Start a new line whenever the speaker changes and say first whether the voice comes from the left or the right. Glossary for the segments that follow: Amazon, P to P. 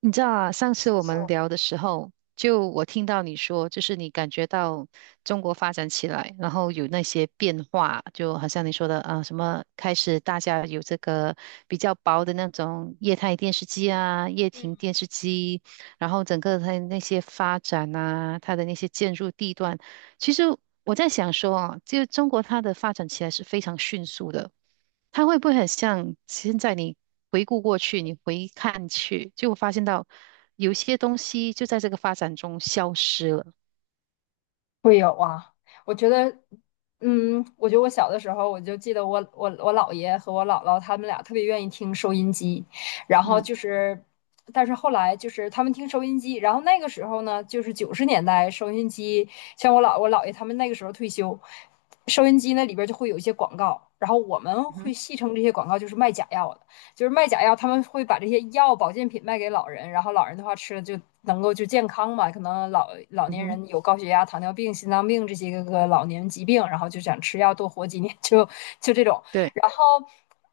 right: 你知道啊，上次我们聊的时候，就我听到你说，就是你感觉到中国发展起来，然后有那些变化，就好像你说的啊，什么开始大家有这个比较薄的那种液态电视机啊、液晶电视机，然后整个它的那些发展啊，它的那些建筑地段，其实我在想说啊，就中国它的发展起来是非常迅速的。它会不会很像现在你回顾过去，你回看去，就发现到有些东西就在这个发展中消失了。
left: 会有啊，我觉得，我觉得我小的时候，我就记得我姥爷和我姥姥他们俩特别愿意听收音机，然后
right: 嗯
left: 就是，但是后来就是他们听收音机，然后那个时候呢，就是90年代收音机，像我姥爷他们那个时候退休，收音机那里边就会有一些广告，然后我们
right: 嗯
left: 会
right: 哼，
left: 戏称这些广告就是卖假药的。就是卖假药，他们会把这些药保健品卖给老人，然后老人的话吃了就能够就健康嘛。可能老老
right: 嗯
left: 年
right: 哼，
left: 人有高血压、糖尿病、心脏病这些老年疾病，然后就想吃药多活几年，就这种。
right: 对，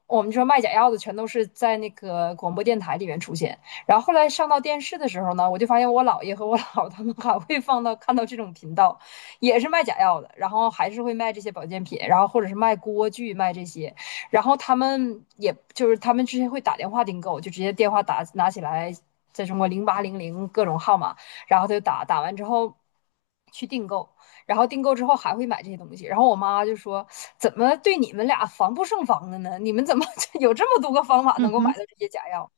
left: 我们说卖假药的全都是在那个广播电台里面出现，然后后来上到电视的时候呢，我就发现我姥爷和我姥他们还会放到看到这种频道，也是卖假药的，然后还是会卖这些保健品，然后或者是卖锅具卖这些，然后他们也就是他们之前会打电话订购，就直接电话打拿起来，在中国0800各种号码，然后他就打完之后去订购。然后订购之后还会买这些东西。然后我妈就说：“怎么对你们俩防不胜防的呢？你们怎么 有这么多个方法
right: 嗯
left: 能够买
right: 哼，
left: 到这些假药？”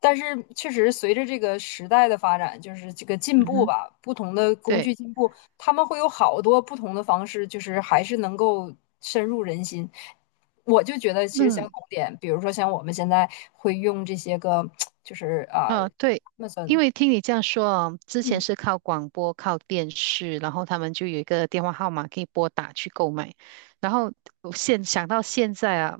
left: 但是确实，随着这个时代的发展，就是这个进
right: 嗯
left: 步
right: 哼，
left: 吧，不同的工
right: 对，
left: 具进步，他们会有好多不同的方式，就是还是能够深入人心。我就觉得其实相
right: 嗯，
left: 同点，比如说像我们现在会用这些个，就是啊
right: 啊，对，因
left: ，Amazon，
right: 为听你这样说啊，之前
left: 嗯，
right: 是靠广播、靠电视，然后他们就有一个电话号码可以拨打去购买。然后我现想到现在啊，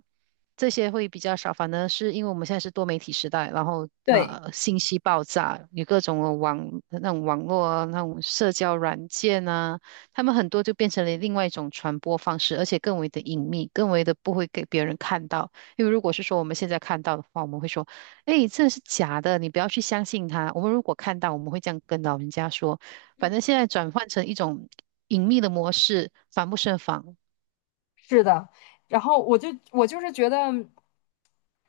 right: 这些会比较少，反而是因为我们现在是多媒体时代，然后
left: 对，
right: 信息爆炸，有各种的那种网络啊，那种社交软件啊，他们很多就变成了另外一种传播方式，而且更为的隐秘，更为的不会给别人看到。因为如果是说我们现在看到的话，我们会说，哎，这是假的，你不要去相信他。我们如果看到，我们会这样跟老人家说。反正现在转换成一种隐秘的模式，防不胜防。
left: 是的，然后我就是觉得，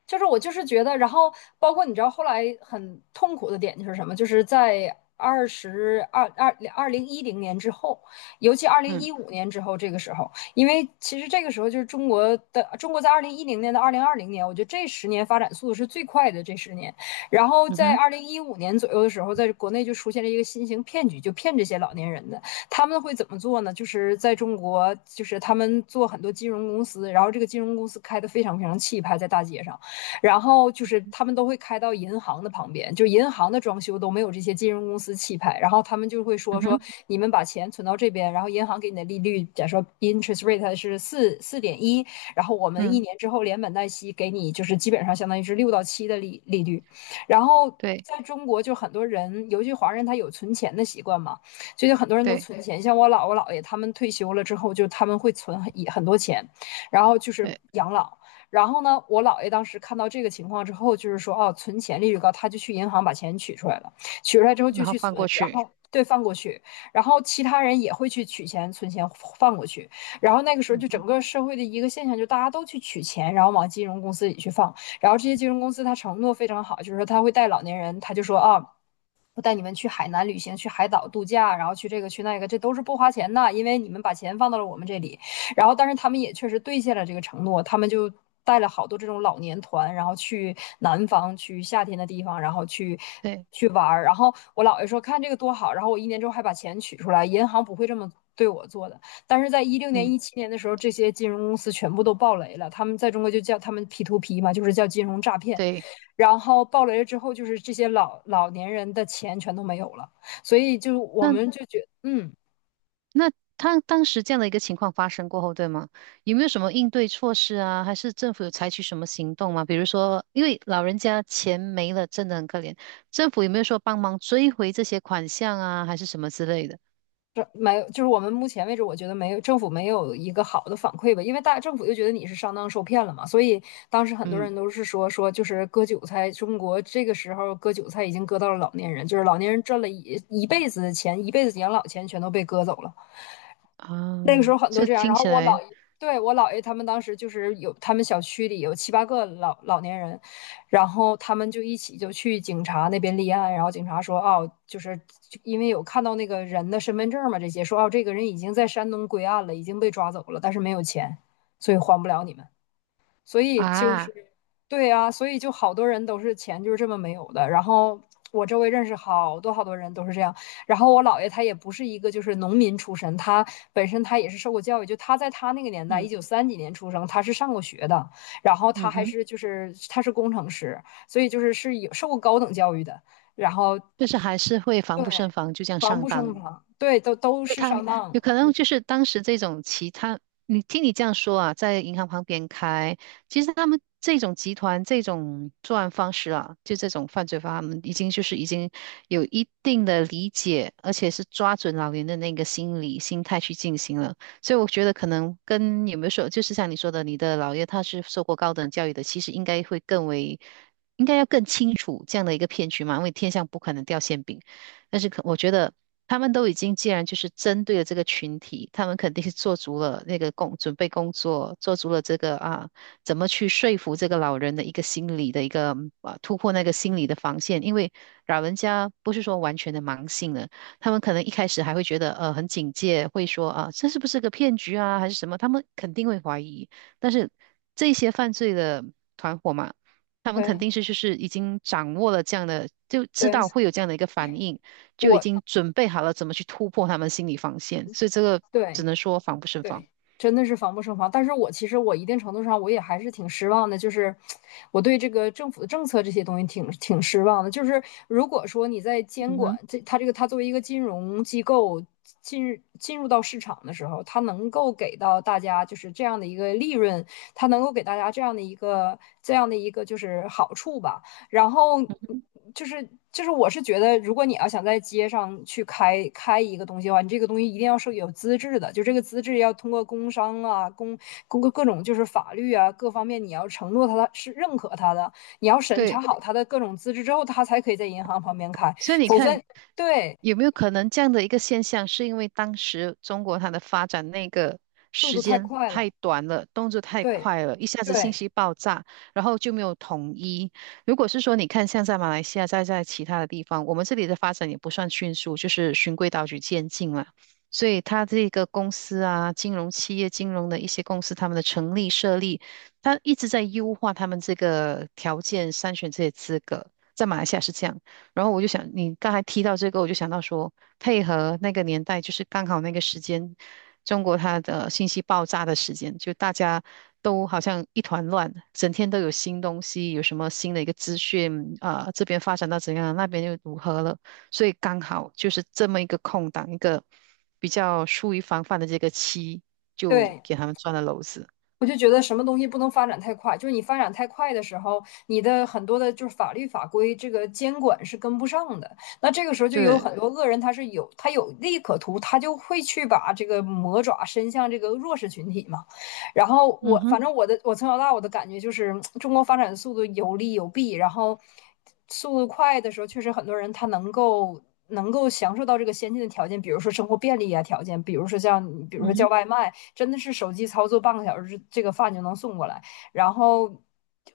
left: 就是我就是觉得，然后包括你知道后来很痛苦的点就是什么，就是在二十二二二零一零年之后，尤其二零
right: 嗯
left: 一五年之后这个时候，因为其实这个时候就是中国在二零一零年到2020年，我觉得这十年发展速度是最快的这十年，然后
right: 嗯
left: 在
right: 哼
left: 二零一五年左右的时候，在国内就出现了一个新型骗局，就骗这些老年人的。他们会怎么做呢？就是在中国，就是他们做很多金融公司，然后这个金融公司开的非常非常气派，在大街上，然后就是他们都会开到银行的旁边，就银行的装修都没有这些金融公司气派，然后他们就会
right: 嗯
left: 说
right: 哼
left: 你们把钱存到这边，然后银行给你的利率，假如说 interest rate 是四点一，然后我们一
right: 嗯，
left: 年之后连本带息给你，就是基本上相当于是6到7的利率，然后。
right: 对
left: 在中国，就很多人，尤其华人，他有存钱的习惯嘛。最近很多人都
right: 对
left: 存钱，像我姥爷他们退休了之后，就他们会存很多钱，然后就是
right: 对，
left: 养老。然后呢，我姥爷当时看到这个情况之后，就是说哦，存钱利率高，他就去银行把钱取出来了，取出来之后就
right: 然后
left: 去
right: 放
left: 存，
right: 过
left: 然
right: 去。
left: 后对放过去，然后其他人也会去取钱、存钱放过去。然后那个时候
right: 嗯
left: 就整
right: 哼，
left: 个社会的一个现象，就大家都去取钱，然后往金融公司里去放。然后这些金融公司他承诺非常好，就是说他会带老年人，他就说啊，哦我带你们去海南旅行，去海岛度假，然后去这个去那个，这都是不花钱的，因为你们把钱放到了我们这里。然后，但是他们也确实兑现了这个承诺，他们就带了好多这种老年团，然后去南方，去夏天的地方，然后去
right: 对
left: 去玩儿。然后我姥爷说看这个多好，然后我一年之后还把钱取出来，银行不会这么对我做的。但是在16年、
right: 嗯
left: 17年的时候，这些金融公司全部都爆雷了，他们在中国就叫他们 P to P 嘛，就是叫金融诈骗。
right: 对。
left: 然后暴雷了之后，就是这些老年人的钱全都没有了，所以我
right: 那。
left: 们就觉得
right: 那他当时这样的一个情况发生过后，对吗？有没有什么应对措施啊？还是政府有采取什么行动吗？比如说，因为老人家钱没了，真的很可怜，政府有没有说帮忙追回这些款项啊，还是什么之类的？
left: 这没有，就是我们目前为止，我觉得没有政府没有一个好的反馈吧，因为大政府就觉得你是上当受骗了嘛，所以当时很多
right: 嗯，
left: 人都是说就是割韭菜，中国这个时候割韭菜已经割到了老年人，就是老年人赚了一辈子的钱，一辈子养老钱全都被割走了。那个时
right: 啊，
left: 候很多
right: 这
left: 这样，
right: 听
left: 然后
right: 起
left: 我姥
right: 来
left: 爷，对，我姥爷他们当时就是有他们小区里有七八个老年人，然后他们就一起就去警察那边立案，然后警察说哦，就是因为有看到那个人的身份证嘛，这些说哦，这个人已经在山东归案了，已经被抓走了，但是没有钱，所以还不了你们。所以就是，
right: 啊，
left: 对啊，所以就好多人都是钱就是这么没有的。然后我周围认识好多好多人都是这样。然后我姥爷他也不是一个就是农民出身，他本身他也是受过教育，就他在他那个年代，一
right: 嗯
left: 九三几年出生，他是上过学的，然后他
right: 嗯
left: 还
right: 哼，
left: 是就是他是工程师，所以就是是有受过高等教育的。然后
right: 就是还是会防不胜
left: 对，
right: 防，就这样
left: 防
right: 上
left: 不
right: 当
left: 胜
right: 了。
left: 防，对，都都
right: 对
left: 是
right: 他们
left: 上当，
right: 有可能就是当时这种其他，你听你这样说啊，在银行旁边开，其实他们这种集团这种作案方式啊，就这种犯罪方法，他们已经就是已经有一定的理解，而且是抓准老人的那个心理心态去进行了。所以我觉得可能跟有没有说，就是像你说的，你的姥爷他是受过高等教育的，其实应该会更为。应该要更清楚这样的一个骗局嘛，因为天上不可能掉馅饼。但是可我觉得他们都已经既然就是针对了这个群体，他们肯定是做足了那个工，准备工作，做足了这个啊，怎么去说服这个老人的一个心理的一个啊，突破那个心理的防线，因为老人家不是说完全的盲信了，他们可能一开始还会觉得很警戒，会说啊这是不是个骗局啊还是什么，他们肯定会怀疑，但是这些犯罪的团伙嘛。他们肯
left: 对
right: 定是就是已经掌握了这样的，就知
left: 对，
right: 道会有这样的一个反应，就已经
left: 我
right: 准备好了怎么去突破他们心理防线，所以这个只
left: 对。
right: 能说防不胜防。
left: 对，真的是防不胜防。但是我其实我一定程度上我也还是挺失望的，就是我对这个政府的政策这些东西挺失望的。就是如果说你在监
right: 嗯
left: 管
right: 哼，
left: 这个它作为一个金融机构进入到市场的时候，它能够给到大家就是这样的一个利润，它能够给大家这样的一个这样的一个就是好处吧。然后就是我是觉得，如果你要想在街上去开一个东西的话，你这个东西一定要是有资质的，就这个资质要通过工商啊、工、公各种就是法律啊各方面，你要承诺他是认可他的，你要审查
right: 对。
left: 好他的各种资质之后，他才可以在银行旁边开，
right: 所以你
left: 否则
right: 看，
left: 对
right: 有没有可能这样的一个现象，是因为当时中国它的发展那个
left: 速
right: 时
left: 度太
right: 间
left: 快
right: 太
left: 了，
right: 短了，动作太
left: 对
right: 快了，一下子信
left: 对
right: 息爆炸，然后就没有统一。如果是说你看，像在马来西亚，再在其他的地方，我们这里的发展也不算迅速，就是循规蹈矩渐进了。所以它这个公司啊，金融企业、金融的一些公司，他们的成立设立，它一直在优化他们这个条件，筛选这些资格。在马来西亚是这样。然后我就想，你刚才提到这个，我就想到说，配合那个年代，就是刚好那个时间，中国它的信息爆炸的时间，就大家都好像一团乱，整天都有新东西，有什么新的一个资讯啊、这边发展到怎样，那边又如何了，所以刚好就是这么一个空档，一个比较疏于防范的这个期，就
left: 对。
right: 给他们钻了篓子。
left: 我就觉得什么东西不能发展太快，就是你发展太快的时候，你的很多的就是法律法规这个监管是跟不上的。那这个时候就有
right: 对，
left: 很多恶人，他是有他有利可图，他就会去把这个魔爪伸向这个弱势群体嘛。然后
right: 嗯
left: 我反
right: 哼，
left: 正我的我从小到大我的感觉就是，中国发展的速度有利有弊，然后速度快的时候，确实很多人他能够。能够享受到这个先进的条件，比如说生活便利啊条件，比如说
right: 嗯
left: 叫
right: 哼，
left: 外卖，真的是手机操作半个小时，这个饭就能送过来。然后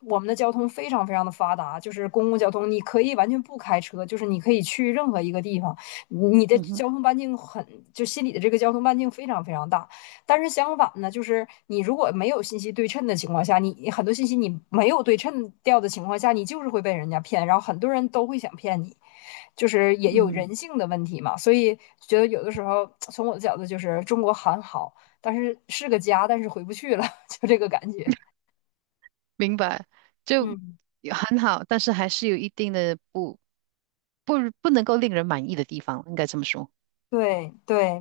left: 我们的交通非常非常的发达，就是公共交通，你可以完全不开车，就是你可以去任何一个地方，你的
right: 嗯哼，
left: 交通半径很，就心里的这个交通半径非常非常大。但是相反呢，就是你如果没有信息对称的情况下，你很多信息你没有对称掉的情况下，你就是会被人家骗，然后很多人都会想骗你。就是也有
right: 嗯。
left: 人性的问题嘛，所以觉得有的时候从我的角度就是中国很好，但是是个家，但是回不去了，就这个感觉。
right: 明白，就
left: 嗯。
right: 也很好，但是还是有一定的不不能够令人满意的地方，应该这么说。
left: 对对，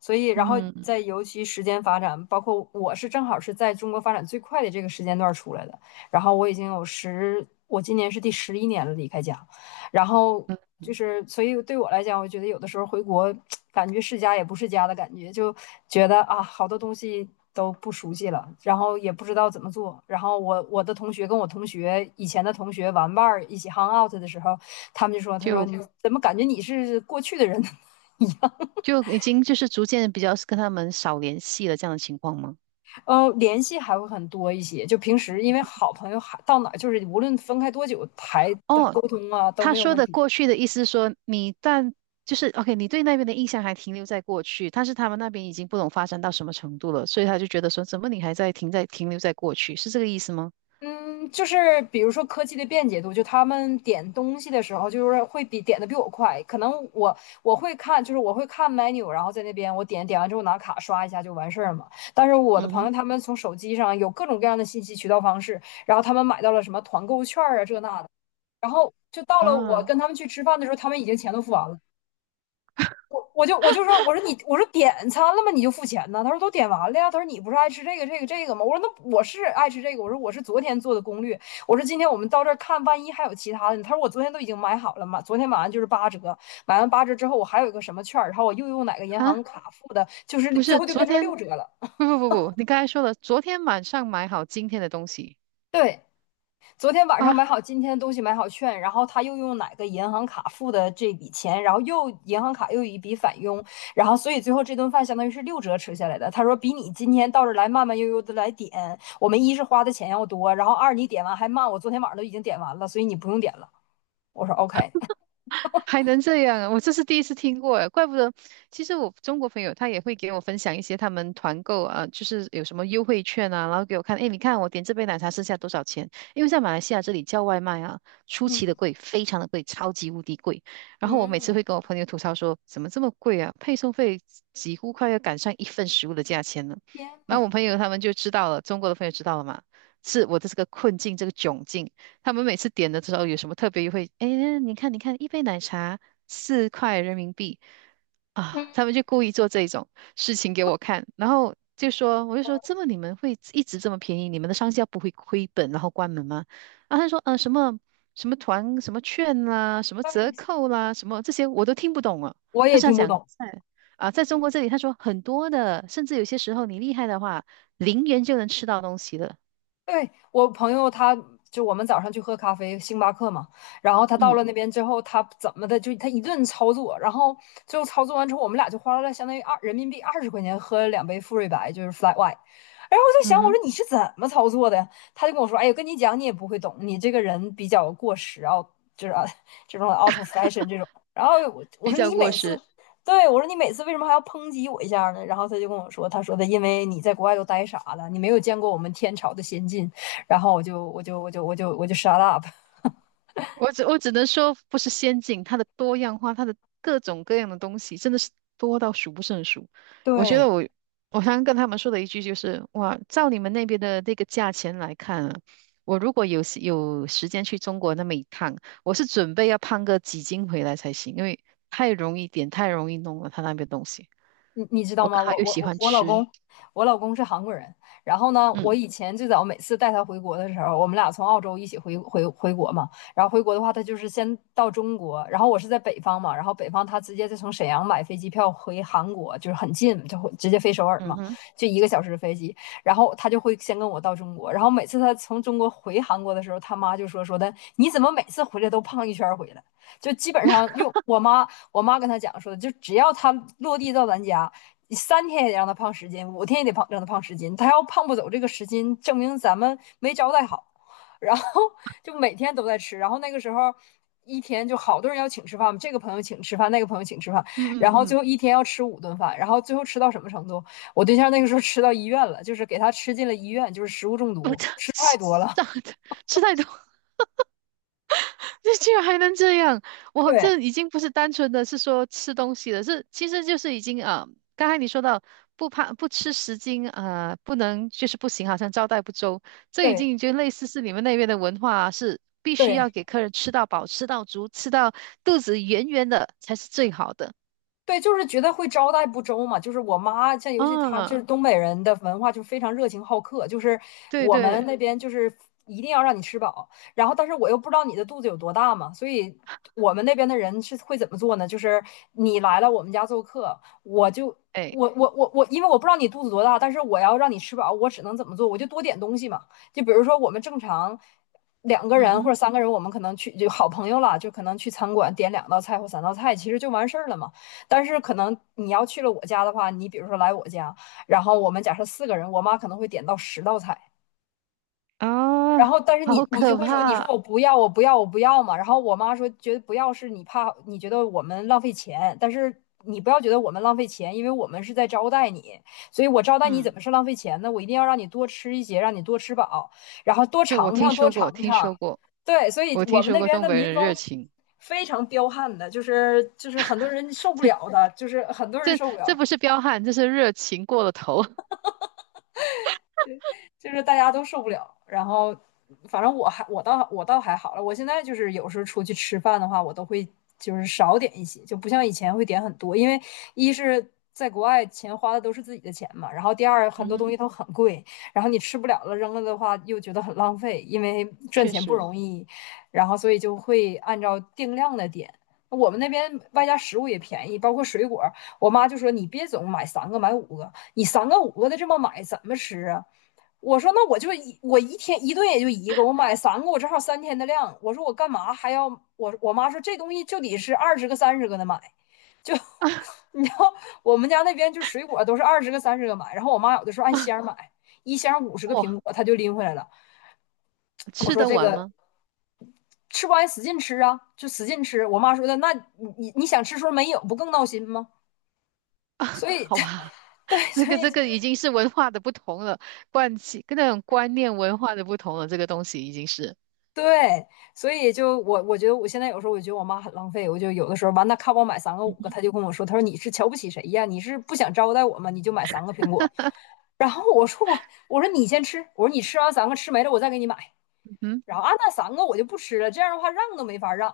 left: 所以然后
right: 嗯
left: 在尤其时间发展，包括我是正好是在中国发展最快的这个时间段儿出来的，然后我已经有十，我今年是第11年了离开家，然后
right: 嗯，
left: 就是所以对我来讲，我觉得有的时候回国 感觉是家也不是家的感觉，就觉得啊好多东西都不熟悉了，然后也不知道怎么做，然后我的同学跟我同学以前的同学玩伴儿一起 hang out 的时候，他
right: 就
left: 说你怎么感觉你是过去的人呢？
right: 就已经就是逐渐比较跟他们少联系了这样的情况吗？
left: 联系还会很多一些。就平时因为好朋友还到哪儿，就是无论分开多久，还
right: 哦，
left: 沟通啊都
right: 他
left: 没有
right: 说
left: 问
right: 的
left: 题。
right: 过去的意思是说就是 OK，你对那边的印象还停留在过去，但是他们那边已经不懂发展到什么程度了，所以他就觉得说怎么你还在停留在过去，是这个意思吗？
left: 嗯，就是比如说科技的便捷度，就他们点东西的时候，就是会比点的比我快。可能我会看，就是我会看 menu，然后在那边我点完之后拿卡刷一下就完事儿嘛。但是我的
right: 嗯
left: 朋
right: 哼，
left: 友他们从手机上有各种各样的信息渠道方式，然后他们买到了什么团购券啊这那的，然后就到了我
right: 啊
left: 跟他们去吃饭的时候，他们已经钱都付完了。我就说，我说点餐了吗？你就付钱呢？他说都点完了呀。他说你不是爱吃这个这个这个吗？我说那我是爱吃这个。我说我是昨天做的攻略。我说今天我们到这儿看，万一还有其他的呢。他说我昨天都已经买好了嘛，昨天买完就是八折，买完八折之后我还有一个什么券然后我又用哪个银行
right: 啊，
left: 卡付的，就是
right: 不
left: 最
right: 是，
left: 后就
right: 昨
left: 变成
right: 天。
left: 六折了。
right: 不不不不，你刚才说了，昨天晚上买好今天的东西
left: 对。昨天晚上买
right: 啊，
left: 好今天的东西，买好券，然后他又用哪个银行卡付的这笔钱，然后又银行卡又有一笔返佣，然后所以最后这顿饭相当于是六折吃下来的。他说比你今天到这来慢慢悠悠的来点，我们一是花的钱要多，然后二你点完还慢，我昨天晚上都已经点完了，所以你不用点了。我说 OK，
right: 还能这样啊，我这是第一次听过诶，怪不得。其实我中国朋友他也会给我分享一些他们团购啊，就是有什么优惠券啊，然后给我看，诶，你看我点这杯奶茶剩下多少钱？因为在马来西亚这里叫外卖啊，出奇的
left: 嗯
right: 贵，非常的贵，超级无敌贵。然后我每次
left: 嗯，
right: 会跟我朋友吐槽说，怎么这么贵啊？配送费几乎快要赶上一份食物的价钱了。
left: 天呐，
right: 然后我朋友他们就知道了，中国的朋友知道了嘛，是我的这个困境，这个窘境。他们每次点的时候有什么特别优惠？哎，你看，你看，一杯奶茶4块人民币啊！他们就故意做这种事情给我看，然后就说，我就说，这么你们会一直这么便宜？你们的商家不会亏本然后关门吗？啊，他说，什么什么团、什么券啦、什么折扣啦、什么这些我都听不懂啊。
left: 我
right: 他
left: 也
right: 是要
left: 听不
right: 讲
left: 懂。
right: 在中国这里，他说很多的，甚至有些时候你厉害的话，0元就能吃到东西了。
left: 对，我朋友他，就我们早上去喝咖啡，星巴克嘛，然后他到
right: 嗯
left: 了那边之后，他怎么的就他一顿操作，然后最后操作完之后，我们俩就花了相当于人民币20块钱喝了2杯馥芮白，就是 flat white。然后我在想，
right: 嗯
left: 我
right: 哼，
left: 说你是怎么操作的呀？他就跟我说，哎呀，跟你讲你也不会懂，你这个人比较过时啊，就是啊 这种 out of fashion 这种。然后我
right: 比
left: 说
right: 较
left: 你
right: 过
left: 每次
right: 时。
left: 对，我说你每次为什么还要抨击我一下呢？然后他就跟我说，他说的因为你在国外都呆傻了，你没有见过我们天朝的先进。然后我就 shut up。
right: 我只能说，不是先进，它的多样化，它的各种各样的东西，真的是多到数不胜数。我觉
left: 对，
right: 得我常常跟他们说的一句就是，哇，照你们那边的那个价钱来看啊，我如果有时间去中国那么一趟，我是准备要胖个几斤回来才行，因为太容易点，太容易弄了，他那边东西。
left: 你知道
right: 我
left: 吗？
right: 刚好
left: 我
right: 又
left: 我
right: 喜
left: 我
right: 欢
left: 我老
right: 吃，
left: 公，我老公是韩国人。然后呢，我
right: 嗯
left: 以前最早每次带他回国的时候，我们俩从澳洲一起回国嘛。然后回国的话，他就是先到中国，然后我是在北方嘛，然后北方他直接就从沈阳买飞机票回韩国，就是很近，就会直接飞首尔
right: 嗯
left: 嘛，
right: 哼，
left: 就1个小时的飞机。然后他就会先跟我到中国，然后每次他从中国回韩国的时候，他妈就说的，你怎么每次回来都胖一圈儿回来？就基本上又我妈跟他讲说，就只要他落地到咱家，你三天也得让他胖十斤，5天也得让他胖十斤。他要胖不走这个十斤，证明咱们没招待好。然后就每天都在吃，然后那个时候一天就好多人要请吃饭，嘛，这个朋友请吃饭，那个朋友请吃饭，
right: 嗯
left: 然
right: 嗯
left: 后最
right: 嗯，
left: 后一天要吃5顿饭，然后最后吃到什么程度？我对象那个时候吃到医院了，就是给他吃进了医院，就是食物中
right: 我
left: 毒，吃太多了。
right: 长吃太多。这居然还能这样！我
left: 对
right: 这已经不是单纯的是说吃东西了，是其实就是已经啊、刚才你说到不怕不吃10斤啊、不能就是不行，好像招待不周，这已
left: 对
right: 经就类似是你们那边的文化啊是必须要
left: 对，
right: 给客人吃到饱、吃到足、吃到肚子圆圆的才是最好的。
left: 对，就是觉得会招待不周嘛。就是我妈，像尤其她就
right: 啊，
left: 是东北人的文化，就非常热情好客。就是
right: 对
left: 我们
right: 对，
left: 那边就是一定要让你吃饱，然后但是我又不知道你的肚子有多大嘛，所以我们那边的人是会怎么做呢？就是你来了我们家做客，我就
right: 哎，
left: 我我我我，因为我不知道你肚子多大，但是我要让你吃饱，我只能怎么做？我就多点东西嘛。就比如说我们正常。两个
right: 嗯
left: 人或者
right: 哼，
left: 3个人，我们可能去就好朋友了，就可能去餐馆点2道菜或3道菜，其实就完事儿了嘛。但是可能你要去了我家的话，你比如说来我家，然后我们假设4个人，我妈可能会点到10道菜，
right: 啊，
left: 然后，但是
right: 好
left: 你就
right: 可
left: 会说，你说
right: 怕！
left: 我不要，我不要，我不要嘛。然后我妈说，觉得不要是你怕，你觉得我们浪费钱，但是你不要觉得我们浪费钱，因为我们是在招待你，所以我招待你怎
right: 嗯，
left: 么是浪费钱呢？我一定要让你多吃一些，让你多吃饱，然后多
right: 对，我
left: 尝
right: 听
left: 尝，多
right: 说过，
left: 尝
right: 听
left: 尝。
right: 说过，
left: 对，所以
right: 我
left: 我
right: 听
left: 们
right: 说
left: 那
right: 过
left: 边
right: 东
left: 的
right: 北
left: 民
right: 人热
left: 风
right: 情。
left: 非常彪悍的，就是很多人受不了的，就是很多人
right: 这
left: 受不
right: 这
left: 了。
right: 不是彪悍，这是热情过了头。
left: 就是大家都受不了。然后，反正我倒还好了。我现在就是有时候出去吃饭的话，我都会就是少点一些，就不像以前会点很多，因为一是。在国外，钱花的都是自己的钱嘛。然后第二，很
right: 嗯
left: 多东
right: 哼，
left: 西都很贵，然后你吃不了了，扔了的话又觉得很浪费，因为赚
right: 确
left: 钱不
right: 实，
left: 容易。然后所以就会按照定量的点。我们那边外加食物也便宜，包括水果。我妈就说：“你别总买三个，买五个，你三个五个的这么买怎么吃啊？”我说那我一天一顿也就一个，我买三个，我正好三天的量。我说我干嘛还要我？我妈说这东西就得是二十个、三十个的买，就你知道我们家那边就水果都是二十个、三十个买。然后我妈有的时候按
right: 啊。
left: 箱买，1箱50个
right: 哇，
left: 苹果，她就拎回来了。我
right: 吃
left: 说
right: 得
left: 这
right: 完
left: 个
right: 吗？
left: 吃不完使劲吃啊，就使劲吃。我妈说的那你想吃时候没有，不更闹心吗？
right: 啊，
left: 所以
right: 好吧，
left: 对，
right: 这
left: 所
right: 个
left: 以
right: 这个已经是文化的不同了，惯性跟那种观念文化的不同了，这个东西已经是，
left: 对，所以我觉得我现在有时候我觉得我妈很浪费，我就有的时候完，那看我买三个五
right: 嗯
left: 个，
right: 哼，
left: 她就跟我说，她说你是瞧不起谁呀？你是不想招待我吗？你就买3个苹果。然后我说你先吃，我说你吃完三个吃没了我再给你买。
right: 嗯，
left: 然后啊那三个我就不吃了，这样的话让都没法让，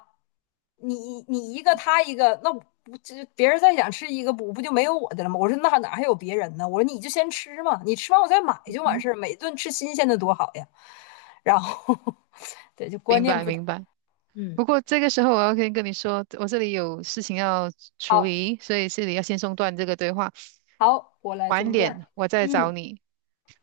left: 你一个他一个，那我这别人再想吃一个不就没有我的了吗？我说那哪还有别人呢？我说你就先吃嘛，你吃完我再买
right: 嗯
left: 就完
right: 哼，
left: 事儿，每顿吃新鲜的多好呀。然后 对，就观
right: 明
left: 念
right: 白
left: 不同。
right: 明白。
left: 嗯，
right: 不过这个时候我要先跟你说，我这里有事情要处
left: 好，
right: 理，所以这里要先中断这个对话，
left: 好，我来
right: 晚
left: 中断。
right: 点我再找你。